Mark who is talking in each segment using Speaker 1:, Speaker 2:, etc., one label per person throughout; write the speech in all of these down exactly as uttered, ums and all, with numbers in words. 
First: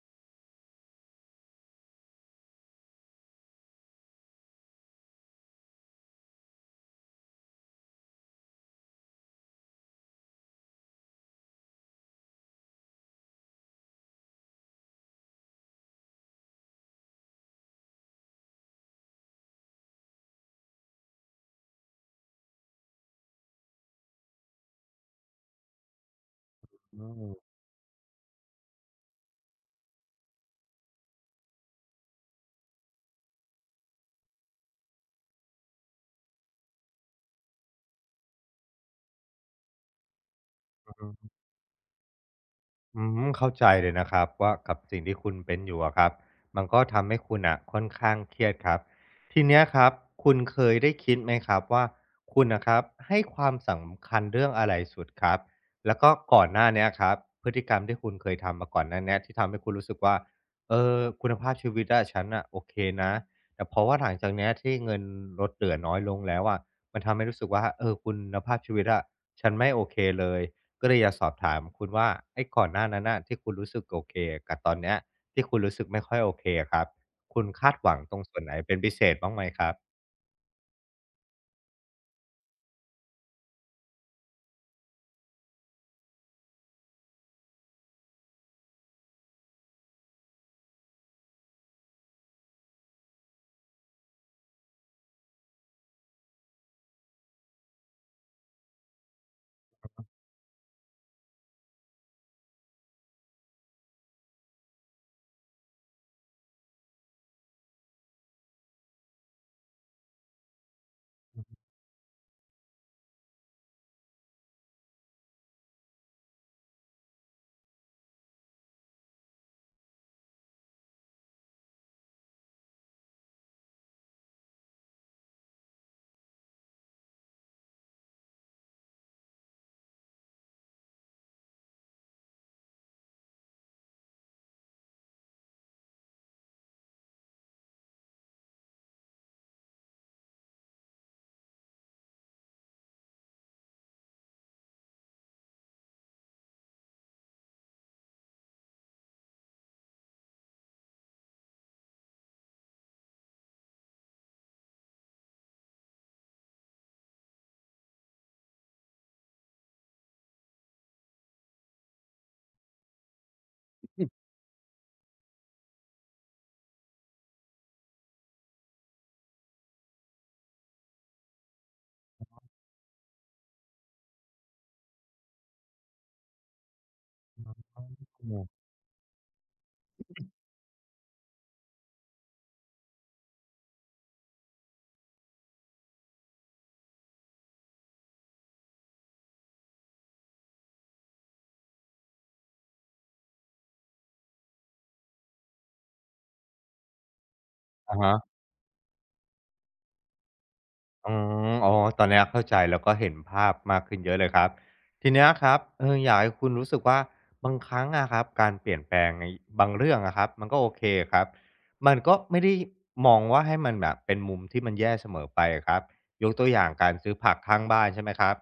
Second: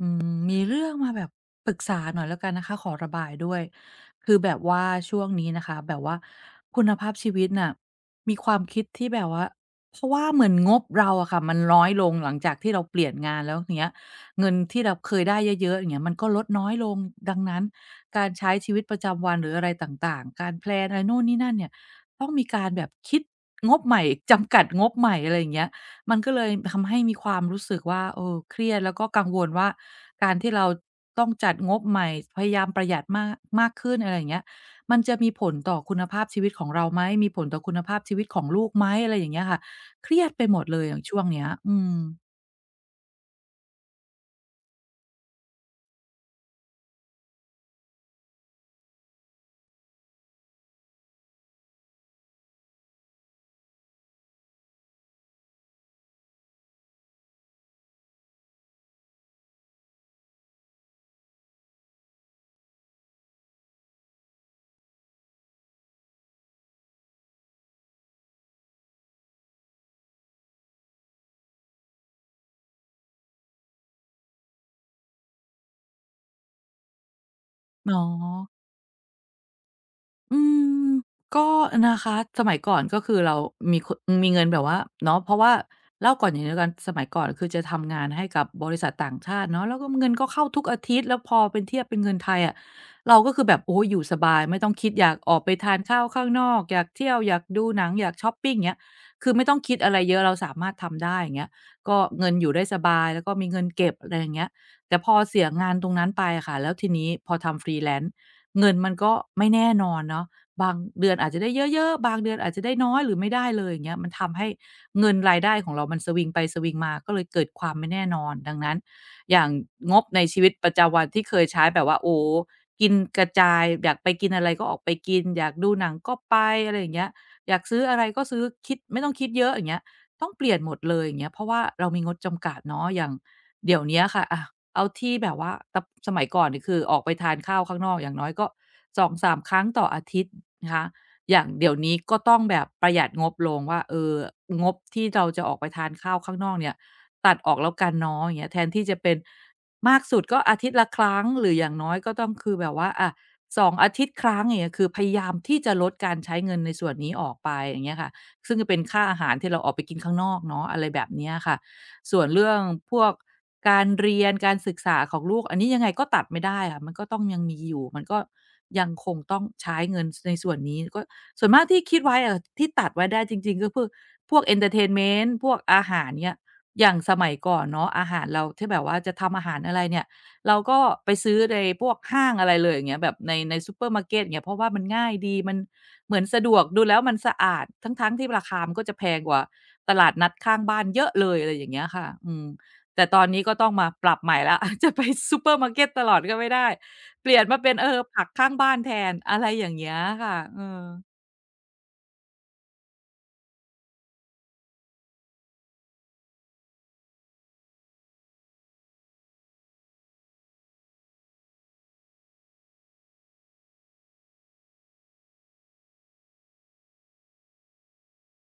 Speaker 1: อืมมีเรื่องมาแบบปรึกษาหน่อยแล้วกันนะคะขอระบายด้วยคือแบบว่าช่วงนี้นะคะแบบว่าคุณภาพชีวิตน่ะมีความคิดที่แบบว่าเพราะว่าเหมือนงบเราอะค่ะมันน้อยลงหลังจากที่เราเปลี่ยนงานแล้วอย่างเงี้ยเงินที่เราเคยได้เยอะๆอย่างเงี้ยมันก็ลดน้อยลงดังนั้นการใช้ชีวิตประจำวันหรืออะไรต่างๆการแพลนอะไรโน่นนี่นั่นเนี่ยต้องมีการแบบคิดงบใหม่จำกัดงบใหม่อะไรอย่างเงี้ย มันก็เลยทำให้
Speaker 2: อื
Speaker 1: มีความ
Speaker 2: ม
Speaker 1: รู้สึกว่าเออเครียดแล้วก็กังวลว่าการที่เราต้องจัดงบใหม่พยายามประหยัดมากมากขึ้นอะไรอย่างเงี้ยมันจะมีผลต่อคุณภาพชีวิตของเราไหมมีผลต่อคุณภาพชีวิตของลูกไหมอะไรอย่างเงี้ยค่ะเครียดไปหมดเลย
Speaker 2: อื
Speaker 1: อ
Speaker 2: อ
Speaker 1: ย่างช่วง
Speaker 2: ฮึ
Speaker 1: เนี้ยอืม
Speaker 2: อืมเข้าใจเลยนะครับว่ากับสิ่งที่คุณเป็นอยู่อะครับมันก็ทำให้คุณน่ะค่อนข้างเครียดครับทีเนี้ยครับคุณเคยได้คิดไหมครับว่าคุณน่ะครับให้ความสำคัญเรื่องอะไรสุดครับแล้วก็ก่อนหน้าเนี้ยครับพฤติกรรมที่คุณเคยทำมาก่อนหน้าเนี้ยที่ทำให้คุณรู้สึกว่าเออคุณภาพชีวิตอะฉันน่ะโอเคนะแต่เพราะว่าหลังจากเนี้ยที่เงินลดเหลือน้อยลงแล้วอะมันทำให้รู้สึกว่าเออคุณภาพชีวิตอะฉันไม่โอเคเลย ก็เลยอยากสอบถามคุณว่าไอ้ก่อนหน้านั้นน่ะที่คุณรู้สึกโอเคกับตอนเนี้ยที่คุณรู้สึกไม่ค่อยโอเคอะครับคุณคาดห
Speaker 1: อ๋
Speaker 2: วั
Speaker 1: อ
Speaker 2: งตรงส่วนไหนเป็นพิเศษบ้างไหมครับ
Speaker 1: อืมก็นะคะสมัยก่อนก็คือเรามีคมีเงินแบบว่าเนาะเพราะว่าเล่าก่อนอย่างเดียวกันสมัยก่อนคือจะทำงานให้กับบริษัทต่างชาติเนาะแล้วก็เงินก็เข้าทุกอาทิตย์แล้วพอเป็นเทียบเป็นเงินไทยอะเราก็คือแบบโอ้โฮอยู่สบายไม่ต้องคิดอยากออกไปทานข้าวข้างนอกอยากเที่ยวอยากดูหนังอยากชอปปิงอย่างเงี้ยคือไม่ต้องคิดอะไรเยอะเราสามารถทำได้อย่างเงี้ยก็เงินอยู่ได้สบายแล้วก็มีเงินเก็บอะไรอย่างเงี้ยแต่พอเสียงานตรงนั้นไปอะค่ะแล้วทีนี้พอทำ Freelance เงินมันก็ไม่แน่นอนเนาะบางเดือนอาจจะได้เยอะๆบางเดือนอาจจะได้น้อยหรือไม่ได้เลยอย่างเงี้ยมันทำให้เงินรายได้ของเรามันสวิงไปสวิงมาก็เลยเกิดความไม่แน่นอนดังนั้นอย่างงบในชีวิตประจำวันที่เคยใช้แบบว่าโอ้โฮกินกระจายอยากไปกินอะไรก็ออกไปกินอยากดูหนังก็ไปอะไรอย่างเงี้ยอยากซื้ออะไรก็ซื้อคิดไม่ต้องคิดเยอะอย่างเงี้ยต้องเปลี่ยนหมดเลยอย่างเงี้ยเพราะว่าเรามีงบจำกัดเนาะอย่าง เดี๋ยวเนี้ยค่ะอะเอาที่แบบว่าตสมัยก่อนนี่คือออกไปทานข้าวข้างนอกอย่างน้อยก็สองถึงสามครั้งต่ออาทิตย์นะคะอย่างเดี๋ยวนี้ก็ต้องแบบประหยัดงบลงว่าเอองบที่เราจะออกไปทานข้าวข้างนอกเนี่ยตัดออกแล้วกันเนาะอย่างเงี้ยแทนที่จะเป็นมากสุดก็อาทิตย์ละครั้งหรืออย่างน้อยก็ต้องคือแบบว่าอะสององอาทิตย์ครั้งอย่างเงี้ยคือพยายามที่จะลดการใช้เงินในส่วนนี้ออกไปอย่างเงี้ยค่ะซึ่งจะเป็นค่าอาหารที่เราออกไปกินข้างนอกเนาะอะไรแบบเนี้ยค่ะ ส่วนเรื่องพวกการ
Speaker 2: อืม
Speaker 1: เรียนการศึกษาของลูกอันนี้ยังไงก็ตัดไม่ได้ค่ะมันก็ต้องยังมีอยู่มันก็ยังคงต้องใช้เงินในส่วนนี้ก็ส่วนมากที่คิดไว้อะที่ตัดไว้ได้จริงๆก็พือพวกเอนเทอร์เทนเมนต์พวกอาหารเนี้ยอย่างสมัยก่อนเนาะอาหารเรา
Speaker 2: ออ
Speaker 1: ที่แบบว่าจะทำอาหารอะไรเนี่ยเราก็ไปซื้อในพวกห้างอะไรเลยอย่างเงี้ยแบบในในซูเปอร์มาร์เก็ตอย่างเงี้ยเพราะว่ามันง่ายดีมันเหมือนสะดวกดูแล้วมันสะอาดทั้งๆที่ราคามันก็จะแพงกว่า ตลาดนัดข้างบ้านเยอะเลยอะไรอย่างเงี้ยค่ะอืมแต่ตอนนี้ก็ต้องมาปรับใหม่แล้ว จะไปซูเปอร์มาร์เกตตลอดก็ไม่ได้เปลี่ยนมาเป็นเอ
Speaker 2: อะ
Speaker 1: อ
Speaker 2: ฮะ
Speaker 1: ผักข้างบ้านแทนอะไรอย่างเงี้ยค่ะเออ
Speaker 2: อ๋ออ๋อตอนเนี้ยเข้าใจแล้วก็เห็นภาพมากขึ้นเยอะเลยครับทีเนี้ยครับเอออยากให้คุณรู้สึกว่าบางครั้งอะครับการเปลี่ยนแปลงในบางเรื่องอะครับมันก็โอเคครับมันก็ไม่ได้มองว่าให้มันแบบเป็นมุมที่มันแย่เสมอไปอะครับยกตัวอย่างการซื้อผักข้างบ้านใช่ไหมครับ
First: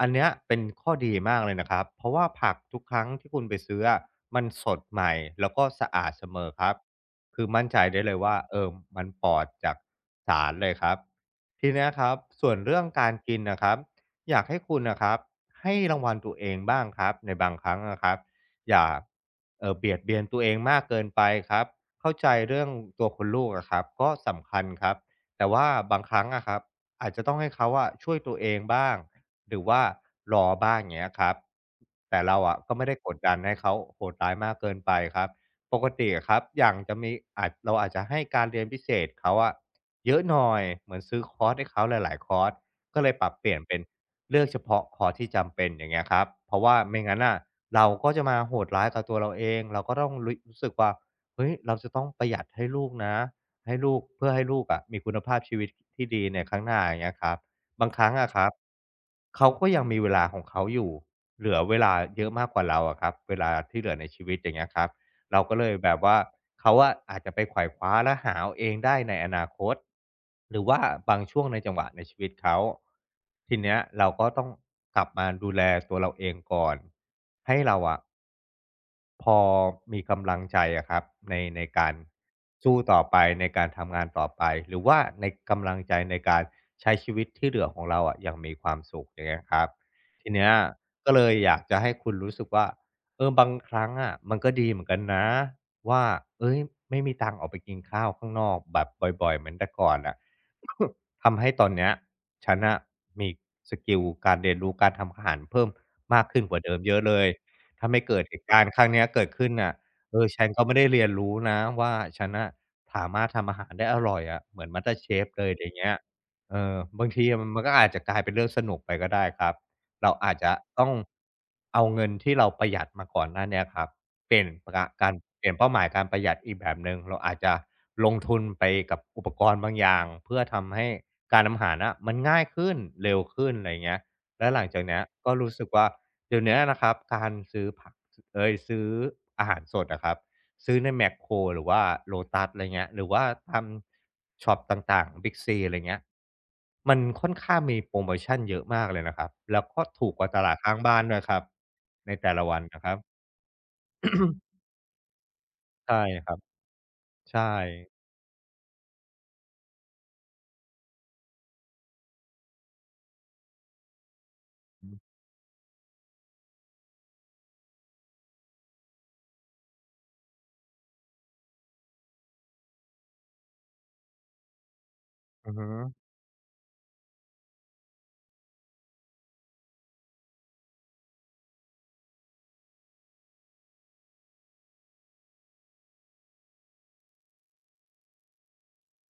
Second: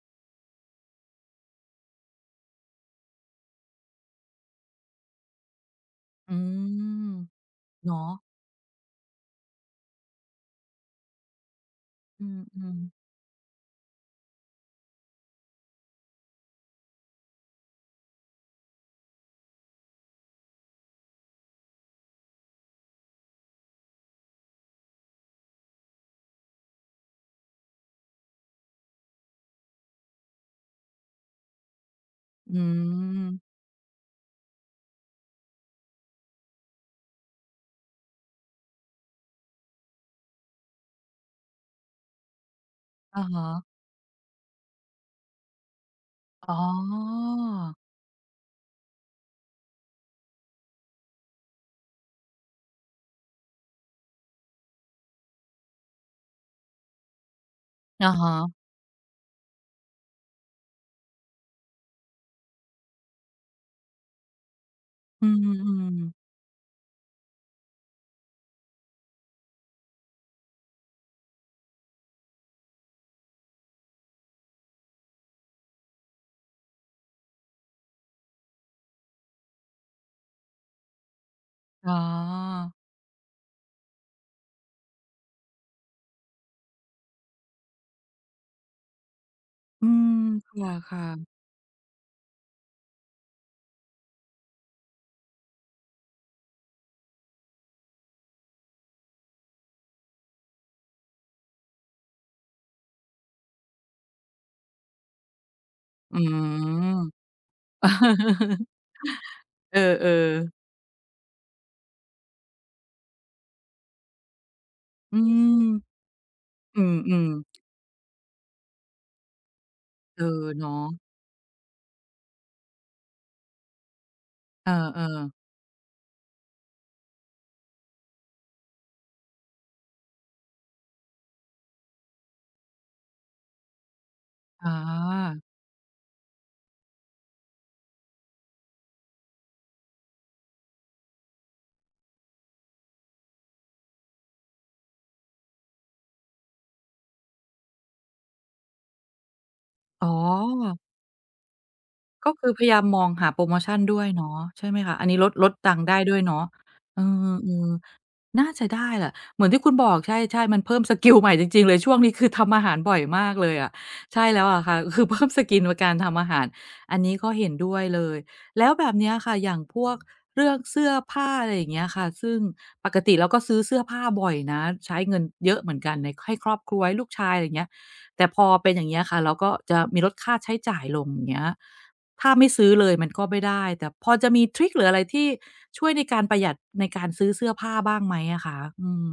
Speaker 2: อันเนี้ยเป็นข้อดีมากเลยนะครับเพราะว่าผักทุกครั้งที่คุณไปซื้ออะมันสดใหม่แล้วก็สะอาดเส
Speaker 1: อื
Speaker 2: มอครับ
Speaker 1: ม
Speaker 2: คือมั่นใจได้
Speaker 1: เนาะ
Speaker 2: เลยว่าเออมันปลอดจากสารเลยครับทีเนี้ยครับ
Speaker 1: อื
Speaker 2: ส่วน
Speaker 1: ม
Speaker 2: เรื่องกา
Speaker 1: ๆ
Speaker 2: รกินนะครับอยากให้คุณนะครับให้รางวัลตัวเองบ้างครับในบางครั้งนะครับอย่าเอ่อเบียดเบียนตัวเองมากเกินไปครับเข้าใจเรื่องตัวคุณลูกอะครับก็สำคัญครับแต่ว่าบางครั้งอะครับอาจจะต้องให้เขาอะช่วยตัวเองบ้างหรือว่ารอบ้างอย่างเงี้ยครับแต่เราอะ
Speaker 1: อื
Speaker 2: ก็ไม่ได้กด
Speaker 1: ม
Speaker 2: ดันให้เขาโหดร้ายมากเกินไปครับ ปกติอะครับอย่างจะมีอาจเราอาจจะให้การเรียนพิเศษเขาอะเยอะหน่อยเหมือนซื้อคอร์สให้เขาหลายๆคอร์สก็เลย
Speaker 1: อะ
Speaker 2: ปรับเป
Speaker 1: ฮะ
Speaker 2: ลี่ยนเป็นเลือกเฉพาะคอร์สที่จำเป็นอย่างเงี้ยครับเพ
Speaker 1: อ๋อ
Speaker 2: ราะว่าไม่งั้นน่ะเราก็จะมาโหดร้ายกับตัวเราเองเราก็ต้องรู้รู้สึกว่าเฮ้ยเราจะต้องประหยัดให้ลูกนะให้ลูกเพื่อให้ลูกอะมีคุณภาพชีวิตที่ดีในข้างหน้าอย่างเงี้ยครับบางครั้
Speaker 1: อะ
Speaker 2: งอะครับ
Speaker 1: ฮะ
Speaker 2: เขาก็ยังมีเวลาของเขาอยู่เหลือเวลาเยอะมากกว่าเราอะครับเวลาที่เหลือในชีวิตอย่างเงี้ยครับ
Speaker 1: อื
Speaker 2: เราก็เลยแบ
Speaker 1: ม
Speaker 2: บว่า
Speaker 1: ๆ
Speaker 2: เขาออาจจะไปไขว่คว้าและหาเอาเองได้ในอนาคตหรือว่าบางช่วงในจังหวะในชีวิตเขาทีเนี้ยเราก็ต้องกลับมาดูแลตัวเราเองก่อนให้เราอะ พอมีกำลังใจอะครับในในกา
Speaker 1: อ๋อ
Speaker 2: รสู้ต่อไปในการทำงานต่อไปหรือว่าในกำลังใจในการใช้ชีวิตที่เหลือของเราอะอย่างมีความสุขอย่างเงี้ยครับ
Speaker 1: อืม
Speaker 2: ทีเนี้ย
Speaker 1: ค่ะ
Speaker 2: ก็เลย
Speaker 1: ๆ
Speaker 2: อยากจะให้คุณรู้สึกว่าเออบางครั้งอะมันก็ดีเหมือนกันนะว่าเอ้ยไม่มีตังค์ออกไปกินข้าวข้างนอกแบบบ่อยๆเหมือนแต่ก่อนอ่ะ ทำให้ตอนเนี้ยฉันอ่ะมีสกิลการเรียนรู้การทำอาหารเพิ่ม
Speaker 1: อื
Speaker 2: มากขึ้นกว่าเดิมเย
Speaker 1: ม
Speaker 2: อะเลย ถ้าไม่เกิดเหตุการ ณ์ครั้งเนี้ยเกิดขึ้นน่ะ
Speaker 1: เออ
Speaker 2: เออฉันก็
Speaker 1: ๆ
Speaker 2: ไม่ได้เรียนรู้นะว่าฉันน่ะสามารถทำอาหารได้อร่อยอะเหมือน
Speaker 1: อื
Speaker 2: มาสเตอร์เชฟ เลยไร
Speaker 1: ม
Speaker 2: เงี้ยเออ
Speaker 1: อื
Speaker 2: บาง
Speaker 1: ม
Speaker 2: ทีอะมั
Speaker 1: ๆ
Speaker 2: นก็อาจจะกลายเป็นเรื่องสนุกไปก็ได้ครับเรา
Speaker 1: เอ
Speaker 2: อาจ
Speaker 1: อ
Speaker 2: จะ
Speaker 1: เนาะ
Speaker 2: ต้องเอาเงินที่เราประหยัดมาก่อนหน้าเนี้ยครับเปลี่ยนป
Speaker 1: เอ
Speaker 2: ระการ
Speaker 1: อ
Speaker 2: เป
Speaker 1: ๆ
Speaker 2: ลี่ยนเป้าหมายการประหยัดอีกแบบหนึ่งเราอาจจะลงทุนไปกับอุปกรณ์บางอย่างเพื่อทำให้การทำอาหารน่ะมันง่ายขึ้นเร็วขึ้นไรเงี้ยแล้วหลังจากเนี้ยก็
Speaker 1: อ
Speaker 2: รู้สึกว่า เดี๋ยวเนี้ยนะครับการซื้อผักเอยซื้ออาหารสดอะครับซื้อในแมคโครหรือว่าโลตัสอะไรเงี้ยหรือว่าตามช็อปต่างๆบิ๊กซีอะไรเงี้ยมันค่อนข้างมีโพรโมชันเยอะมากเลยนะครับแล้วก็
Speaker 1: ๋
Speaker 2: ถู
Speaker 1: อ
Speaker 2: กกว่าตลาด
Speaker 1: อ๋
Speaker 2: ข้าง
Speaker 1: อ
Speaker 2: บ้านด้วยครับใน
Speaker 1: ก็
Speaker 2: แต่ละ
Speaker 1: คือ
Speaker 2: วั
Speaker 1: พ
Speaker 2: น
Speaker 1: ยายา
Speaker 2: นะ
Speaker 1: ม
Speaker 2: ครับ
Speaker 1: มองหาโพรโมชันด้วยเนาะใช่ไหมคะอันนี้ลดลดตังค์
Speaker 2: ใช่
Speaker 1: ได้ด้วย
Speaker 2: ครับ
Speaker 1: เนาะเอ
Speaker 2: ใช่
Speaker 1: อๆน่าจะได้แหละเหมือนที่คุณบอกใช่ๆมันเพิ่มสกิลใหม่จริงๆเลยช่วงนี้คือทำอาหารบ่อยมากเลยอะใช่แล้วอะค่ะ คือเพิ่มสกิลในการทำอาหารอันนี้ก็เห็นด้วยเลยแล้วแบบเนี้ยค่ะอย่างพวกเรื่องเสื้อผ้าอะไรอย่างเงี้ยค่ะซึ่งปกติเราก็ซื้อเสื้อผ้าบ่อยนะใช้เงิน
Speaker 2: อื
Speaker 1: เย
Speaker 2: อ
Speaker 1: อะ
Speaker 2: ฮึ
Speaker 1: เหมือนกันในให้ครอบครัวให้ลูกชายอะไรอย่างเงี้ยแต่พอเป็นอย่างเงี้ยค่ะเราก็จะมีลดค่าใช้จ่ายลงอย่างเงี้ย ถ้าไม่ซื้อเลยมันก็ไม่ได้แต่พอจะมีทริกหรืออะไรที่ช่วยในการประหยัดในการซื้อเสื้อผ้าบ้างไหมอะคะอืม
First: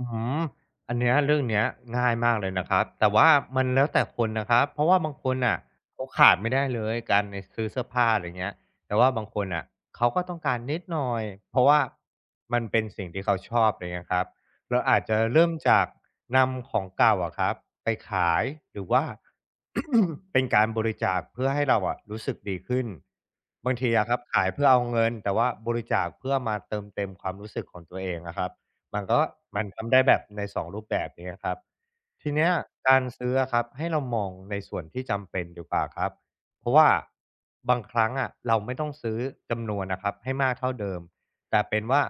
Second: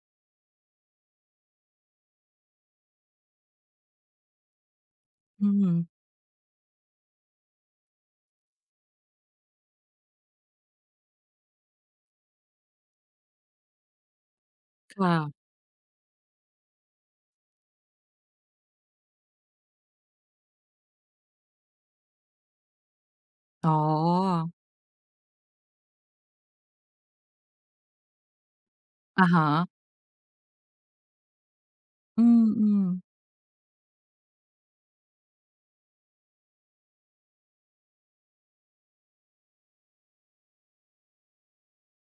Speaker 2: อืมอันเนี้ยเรื่องเนี้ยง่ายมากเลยนะครับแต่ว่ามันแล้วแต่คนนะครับเพราะว่าบางคน
Speaker 1: อื
Speaker 2: อ่ะ
Speaker 1: ม
Speaker 2: เขาขาดไม่ได้เลยการในซื้อเสื้อผ้าอะไรเงี้ยแต่ว่าบางคนอ่ะเขาก็ต้องการนิดหน่อยเพราะว่ามันเป็นสิ่งที่เขาชอบอะไรเงี้ยครับเราอาจ
Speaker 1: ค่ะ
Speaker 2: จะเริ่มจากนำของเก่าอะครับไปขายหรือว่า เป็นการบริจาคเพื่อให้เราอะรู้สึกดีขึ้น
Speaker 1: อ๋อ
Speaker 2: บางทีอะครับขายเพื่อเอาเงินแต่ว่าบริจาคเพื่อมาเติมเต็มความรู้สึกของตัวเองอะครับ มันก็
Speaker 1: อะ
Speaker 2: มัน
Speaker 1: ฮะ
Speaker 2: ทำได้แบบในสองรูปแบบอย่างเงี้ยครับ
Speaker 1: อื
Speaker 2: ทีเนี้ย
Speaker 1: ม
Speaker 2: การ
Speaker 1: ๆ
Speaker 2: ซื้ออะครับให้เรามองในส่วนที่จำเป็นดีกว่าครับเพราะว่าบางครั้งอะเราไม่ต้องซื้อจำนวนอะครับให้มากเท่าเดิมแต่เป็นว่า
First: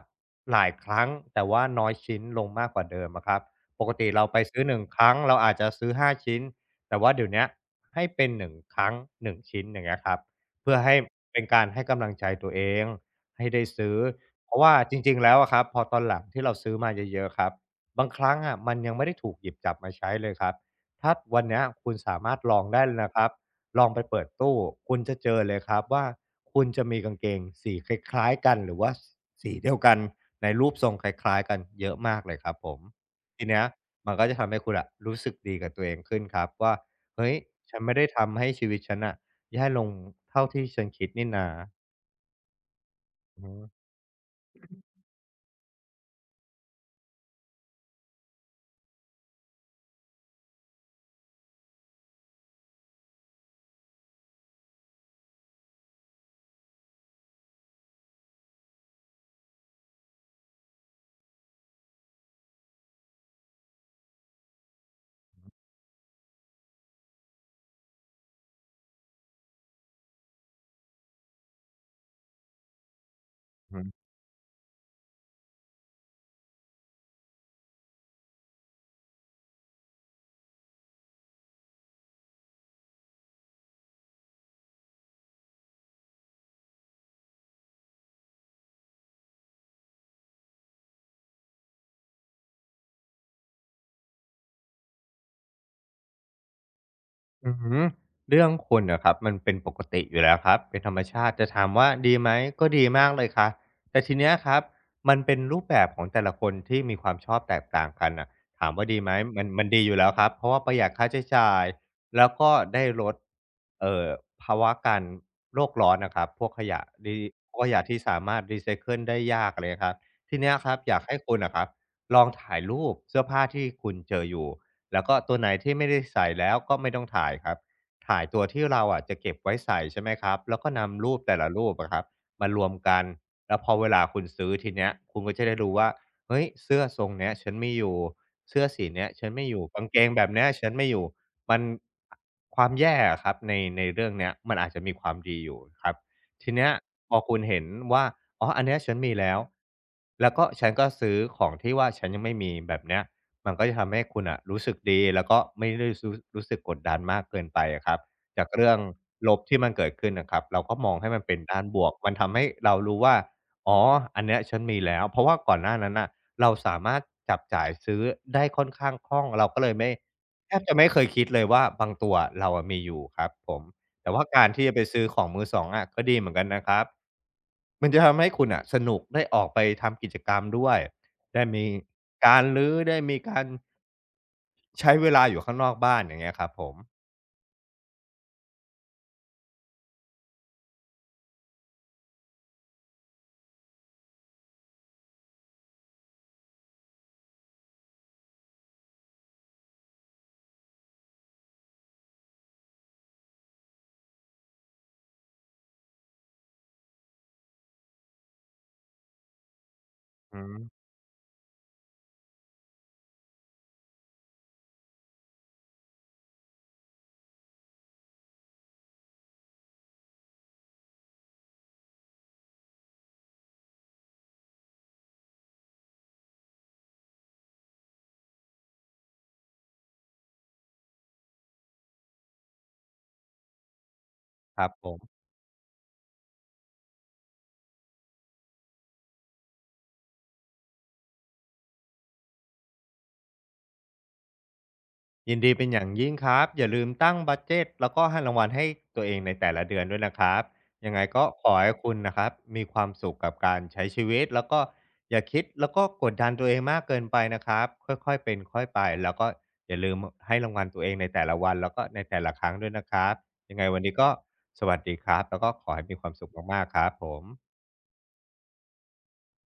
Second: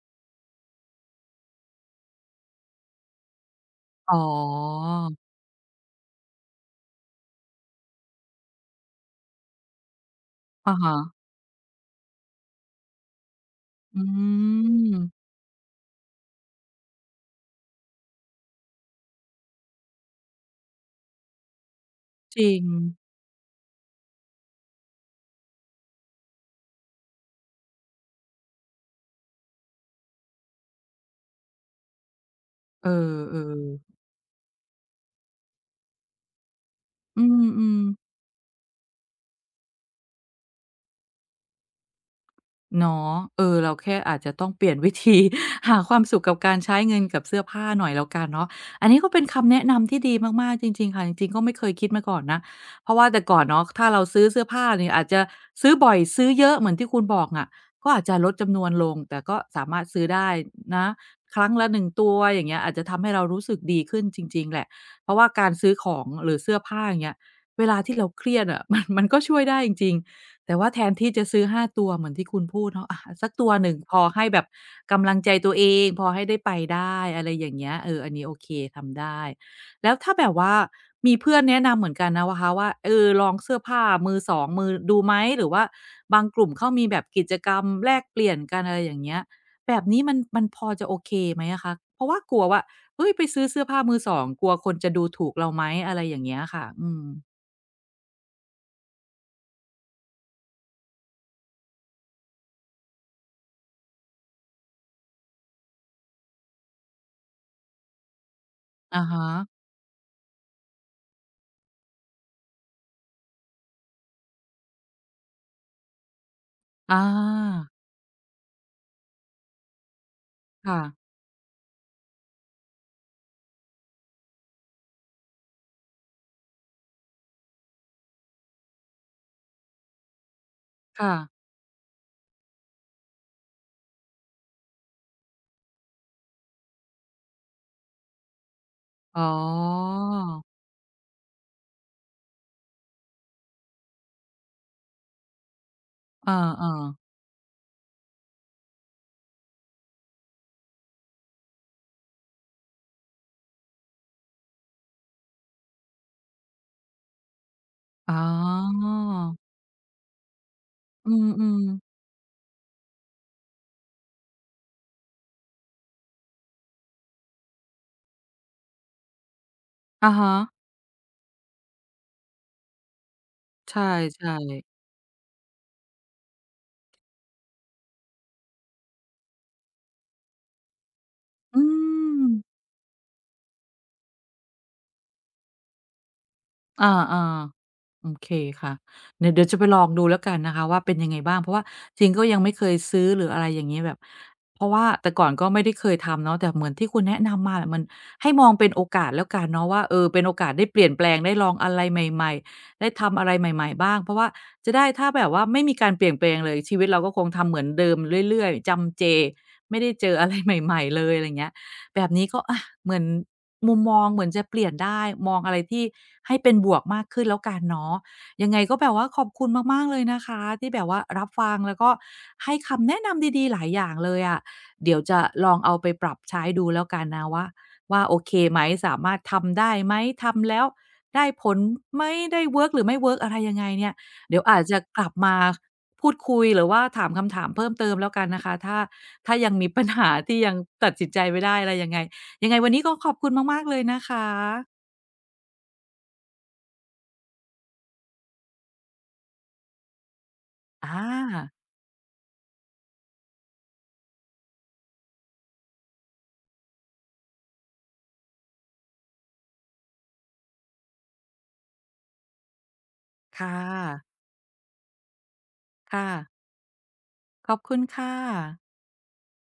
Speaker 2: หลายครั้งแต่ว่าน้อยชิ้นลงมากกว่าเดิมอะครับปกติ
Speaker 1: อ๋อ
Speaker 2: เราไปซื้อหนึ่งครั้งเราอาจจะซื้อห้าชิ้นแต่ว่าเดี๋ยวเนี้ยให้เป็นหนึ่งครั้งหนึ่งชิ้นอย่างเงี้ยครับเพื่
Speaker 1: อะ
Speaker 2: อให้
Speaker 1: ฮะ
Speaker 2: เป็นการให้กำลังใจตัวเองให้ได้ซื้อ
Speaker 1: อื
Speaker 2: เพราะว่าจริงๆ
Speaker 1: ม
Speaker 2: แล้วอะครับพอตอนหลังที่เราซื้อมาเยอะๆครับบางครั้งอะมันยังไม่ได้ถูกหยิบจับมาใช้เลยครับถ้าวันเนี้ยคุณสามา
Speaker 1: จ
Speaker 2: รถ
Speaker 1: ริ
Speaker 2: ลอ
Speaker 1: ง
Speaker 2: งได้เลยนะครับลองไปเปิดตู้คุณจะเจอเลยครับว่าคุณจะมีกางเกงสีคล้ายๆกันหรือว่าสสีเดียวกันในรูปทรงคล้ายๆกันเยอะมากเลยครับผม
Speaker 1: เอ
Speaker 2: ทีเนี้
Speaker 1: อ
Speaker 2: ย
Speaker 1: ๆ
Speaker 2: มันก็จะทำให้คุณอะรู้สึกดีกับตัวเองขึ้นครับว่า
Speaker 1: อื
Speaker 2: เฮ้ยฉันไม่ได้
Speaker 1: ม
Speaker 2: ทำให้ชีวิตฉันน่ะแย่ลงเท่าที่ฉันคิดนี่นา
Speaker 1: เนาะ
Speaker 2: อื
Speaker 1: เอ
Speaker 2: อฮึ
Speaker 1: อเราแค่อาจจะต้องเปลี่ยนวิธี หาความสุขกับการใช้เงินกับเสื้อผ้าหน่อยแล้วกันเนาะอันนี้ก็เป็นคำแนะนำที่ดีมากๆจริงๆค่ะจริงๆก็ไม่เคยคิดมาก่อนนะเพราะว่าแต่ก่อนเนาะถ้าเราซื้อเสื้อผ้าเนี่ยอาจจะซื้อบ่อยซื้อเยอะเหมือนที่คุณบอกอะก็อาจจะลดจำนวนลงแต่ก็สามารถซื้อได้นะครั้งละหนึ่งตัวอย่างเงี้ยอาจจะทำให้เรารู้สึกดีขึ้นจริงๆแหละเพราะว่าการซื้อของหรือเสื้อผ้าอย่างเงี้ยเวลาที่เราเครียดอะ มันมันก็ช่วยได้จริงๆ แต่ว่าแทนที่จะซื้อห้าตัวเหมือนที่คุณพูดเนาะอะสักตัวหนึ่
Speaker 2: อือ
Speaker 1: งพ
Speaker 2: ฮึ
Speaker 1: อให้แบบกำลังใจตัวเองพอให้ได้ไปได้อะไรอย่างเงี้ยเอออันนี้โอเคทำได้แล้วถ้าแบบว่ามีเพื่อนแนะนำเหมือนกันนะคะว่าเออลองเสื้อผ้ามือสองมือดูไหมหรือว่าบางกลุ่มเขามีแบบกิจกรรมแลกเปลี่ยนกันอะไรอย่างเงี้ยแบบนี้มันมันพอจะโอเคไหมอะคะเพราะว่ากลัวว่าเฮ้ยไปซื้อเสื้อผ้ามือสองกลัวคนจะดูถูกเราไหมอะไรอย่างเงี้ยค่ะอืม
Speaker 2: อืมเรื่องคุณะครับมันเป็นปกติอยู่แล้วครับเป็นธรรมชาติจะถามว่าดีไหมก็ดีมากเลยครับแต่ทีเนี้ยครับมันเป็นรูปแบบของแต่ละคนที่มีความชอบแตกต่างกันนะถามว่าดี
Speaker 1: อะ
Speaker 2: ไหม
Speaker 1: ฮะ
Speaker 2: มันมันดีอยู่แล้วครับเพราะว่าประหยัดค่าใช้จ่ายแล้วก็ได้ลดเอ่อภาวะการโลกร้อนนะครับพวกขยะ
Speaker 1: อา
Speaker 2: ดีพวกขยะที่สามารถรีไซเคิลได้ยากเลยครับทีเนี้ยครับอยาก
Speaker 1: ค่ะ
Speaker 2: ให้คุณนะครับลองถ่ายรูปเสื้อผ้าที่คุณเจออยู่ แล้วก็ตัวไหนที่ไม่ได้ใส่แล้วก็ไม่ต้องถ่ายครับถ่ายตัวที่เราอะจะเก็บไว้ใส่ใช่ไหมครับแล้วก็นำ
Speaker 1: ค่ะ
Speaker 2: รูปแต่ละรูปอะครับมารวมกันแล้วพอเวลาคุณซื้อทีเนี้ยคุณก็จะได้รู้ว่าเฮ้ยเสื้อทรงเนี้ยฉันไมีอยู่เสื้อสีเนี้ย
Speaker 1: อ๋อ
Speaker 2: ฉันไม่อยู่กางเกงแบบเนี้ยฉันไม่อยู่มันความแย่อะครับในในเรื่องเนี้ยมันอาจจะมีความดีอยู่ครับ
Speaker 1: เอ
Speaker 2: ทีเนี้ย
Speaker 1: อๆ
Speaker 2: พอคุณเห็นว่าอ๋ออันเนี้ยฉันมีแล้วแล้วก็ฉันก็ซื้อของที่ว่าฉันยังไม่มีแบบเนี้ย มันก็จะทำให้คุณอ่ะรู้สึกดีแล้วก็ไม่ได้รู้รู้สึกกดดันมากเกินไปอะครับ
Speaker 1: อ๋อ
Speaker 2: จากเรื่องลบที่มันเกิดขึ้นน่ะครับเราก็มองให้
Speaker 1: อื
Speaker 2: มันเป็น
Speaker 1: ม
Speaker 2: ด้านบว
Speaker 1: ๆ
Speaker 2: กมันทำให้เรารู้ว่าอ๋ออันเนี้ยฉันมีแล้วเพราะว่าก่อนหน้านั้นน่ะเราสามารถจับจ่ายซื้อได้ค่อนข้างคล่องเราก็เลยไม่
Speaker 1: อะ
Speaker 2: แท
Speaker 1: ฮะ
Speaker 2: บจะไม่เคยคิดเลยว่าบางตัวเราอะมีอยู่ครับผม
Speaker 1: ใช่
Speaker 2: แต่ว่าการที่จะ
Speaker 1: ๆ
Speaker 2: ไปซื้อของมือสองอะก็ดีเหมือนกันนะครับมันจะทำให้คุณน่ะสนุกได้ออกไปทำกิจกรรมด้วยได้
Speaker 1: อื
Speaker 2: มี
Speaker 1: ม
Speaker 2: การรื้อได้มีการ ใช้เวลาอยู่ข้างนอกบ้านอย่างเงี้ยครับผม
Speaker 1: อาๆ โอเคค่ะเนี่ยเดี๋ยวจะไปลองดูแล้วกันนะคะว่าเป็นยังไงบ้างเพราะว่าจริงก็ยังไม่เคยซื้อหรืออะไรอย่างงี้แบบเพราะว่าแต่ก่อนก็ไม่ได้เคยทำเนาะแต่เหมือนที่คุณแนะนำมาอะมันให้มองเป็นโอกาสแล้วกันเนาะว่าเออเป็นโอกาสได้เปลี่ยนแปลงได้ลองอะไรใหม่ๆได้ทำอะไรใหม่ๆบ้างเพราะว่าจะได้ถ้าแบบว่าไม่มีการเปลี่ยนแปลงเลยชีวิตเราก็คงทำเหมือนเดิมเรื่อยๆจำเจไม่ได้เจออะไร
Speaker 2: อื
Speaker 1: ใ
Speaker 2: ม
Speaker 1: หม่ๆเลยอะไรเงี้ย แบบนี้ก็อะเหมือนมุมมองเหมือนจะเปลี่ยนได้มองอะไรที่ให้เป็นบวกมากขึ้นแล้วกันเนาะยังไงก็แบบว่าขอบคุณมากๆเลยนะคะที่แบบว่ารับฟังแล้วก็ให้คำแนะนำดีๆหลายอย่างเลยอะเดี๋ยวจะลองเอาไปปรับใช้ดูแล้วกันนะว่าว่าโอเคไหมสามารถทำได้ไหมทำแล้วได้ผลไหมได้เวิร์กหรือไม่เวิร์กอะไรยังไงเนี่ยเดี๋ยวอา
Speaker 2: ค
Speaker 1: จ
Speaker 2: รับ
Speaker 1: จะ
Speaker 2: ผ
Speaker 1: ก
Speaker 2: ม
Speaker 1: ลับมาพูดคุยหรือว่าถามคำถามเพิ่มเติมแล้วกันนะคะถ้า ถ้ายังมีปัญหาที่ยังตัดสินใจไม่ได้อะไรยังไงยังไงวันนี้ก็ขอบคุณมากๆเลยนะคะ
Speaker 2: ยินดีเป็นอย่างยิ่งครับอย่าลืมตั้งบัดเจตแล้วก็ให้รางวัลให้ตัวเองในแต่ละเดือนด้วยนะครับยัง
Speaker 1: อา
Speaker 2: ไงก็ขอให้คุณนะครับมีความสุขกับการใช้ชีวิตแล้วก็อย่าคิดแล้วก็กดดันตัวเองมากเกินไปนะครับค่อยๆเป็นค่อยไปแล้วก็อย่าลืมให้รางวัลตัวเองในแต่ละวันแล้วก็ในแต่ละครั้งด้วยนะครับ
Speaker 1: ค่ะ
Speaker 2: ยังไงวันนี้ก็สวัสดีครับแล้วก็ขอให้มีค
Speaker 1: ค่ะ
Speaker 2: วามสุขมากๆครับผม
Speaker 1: ขอบคุณค่ะ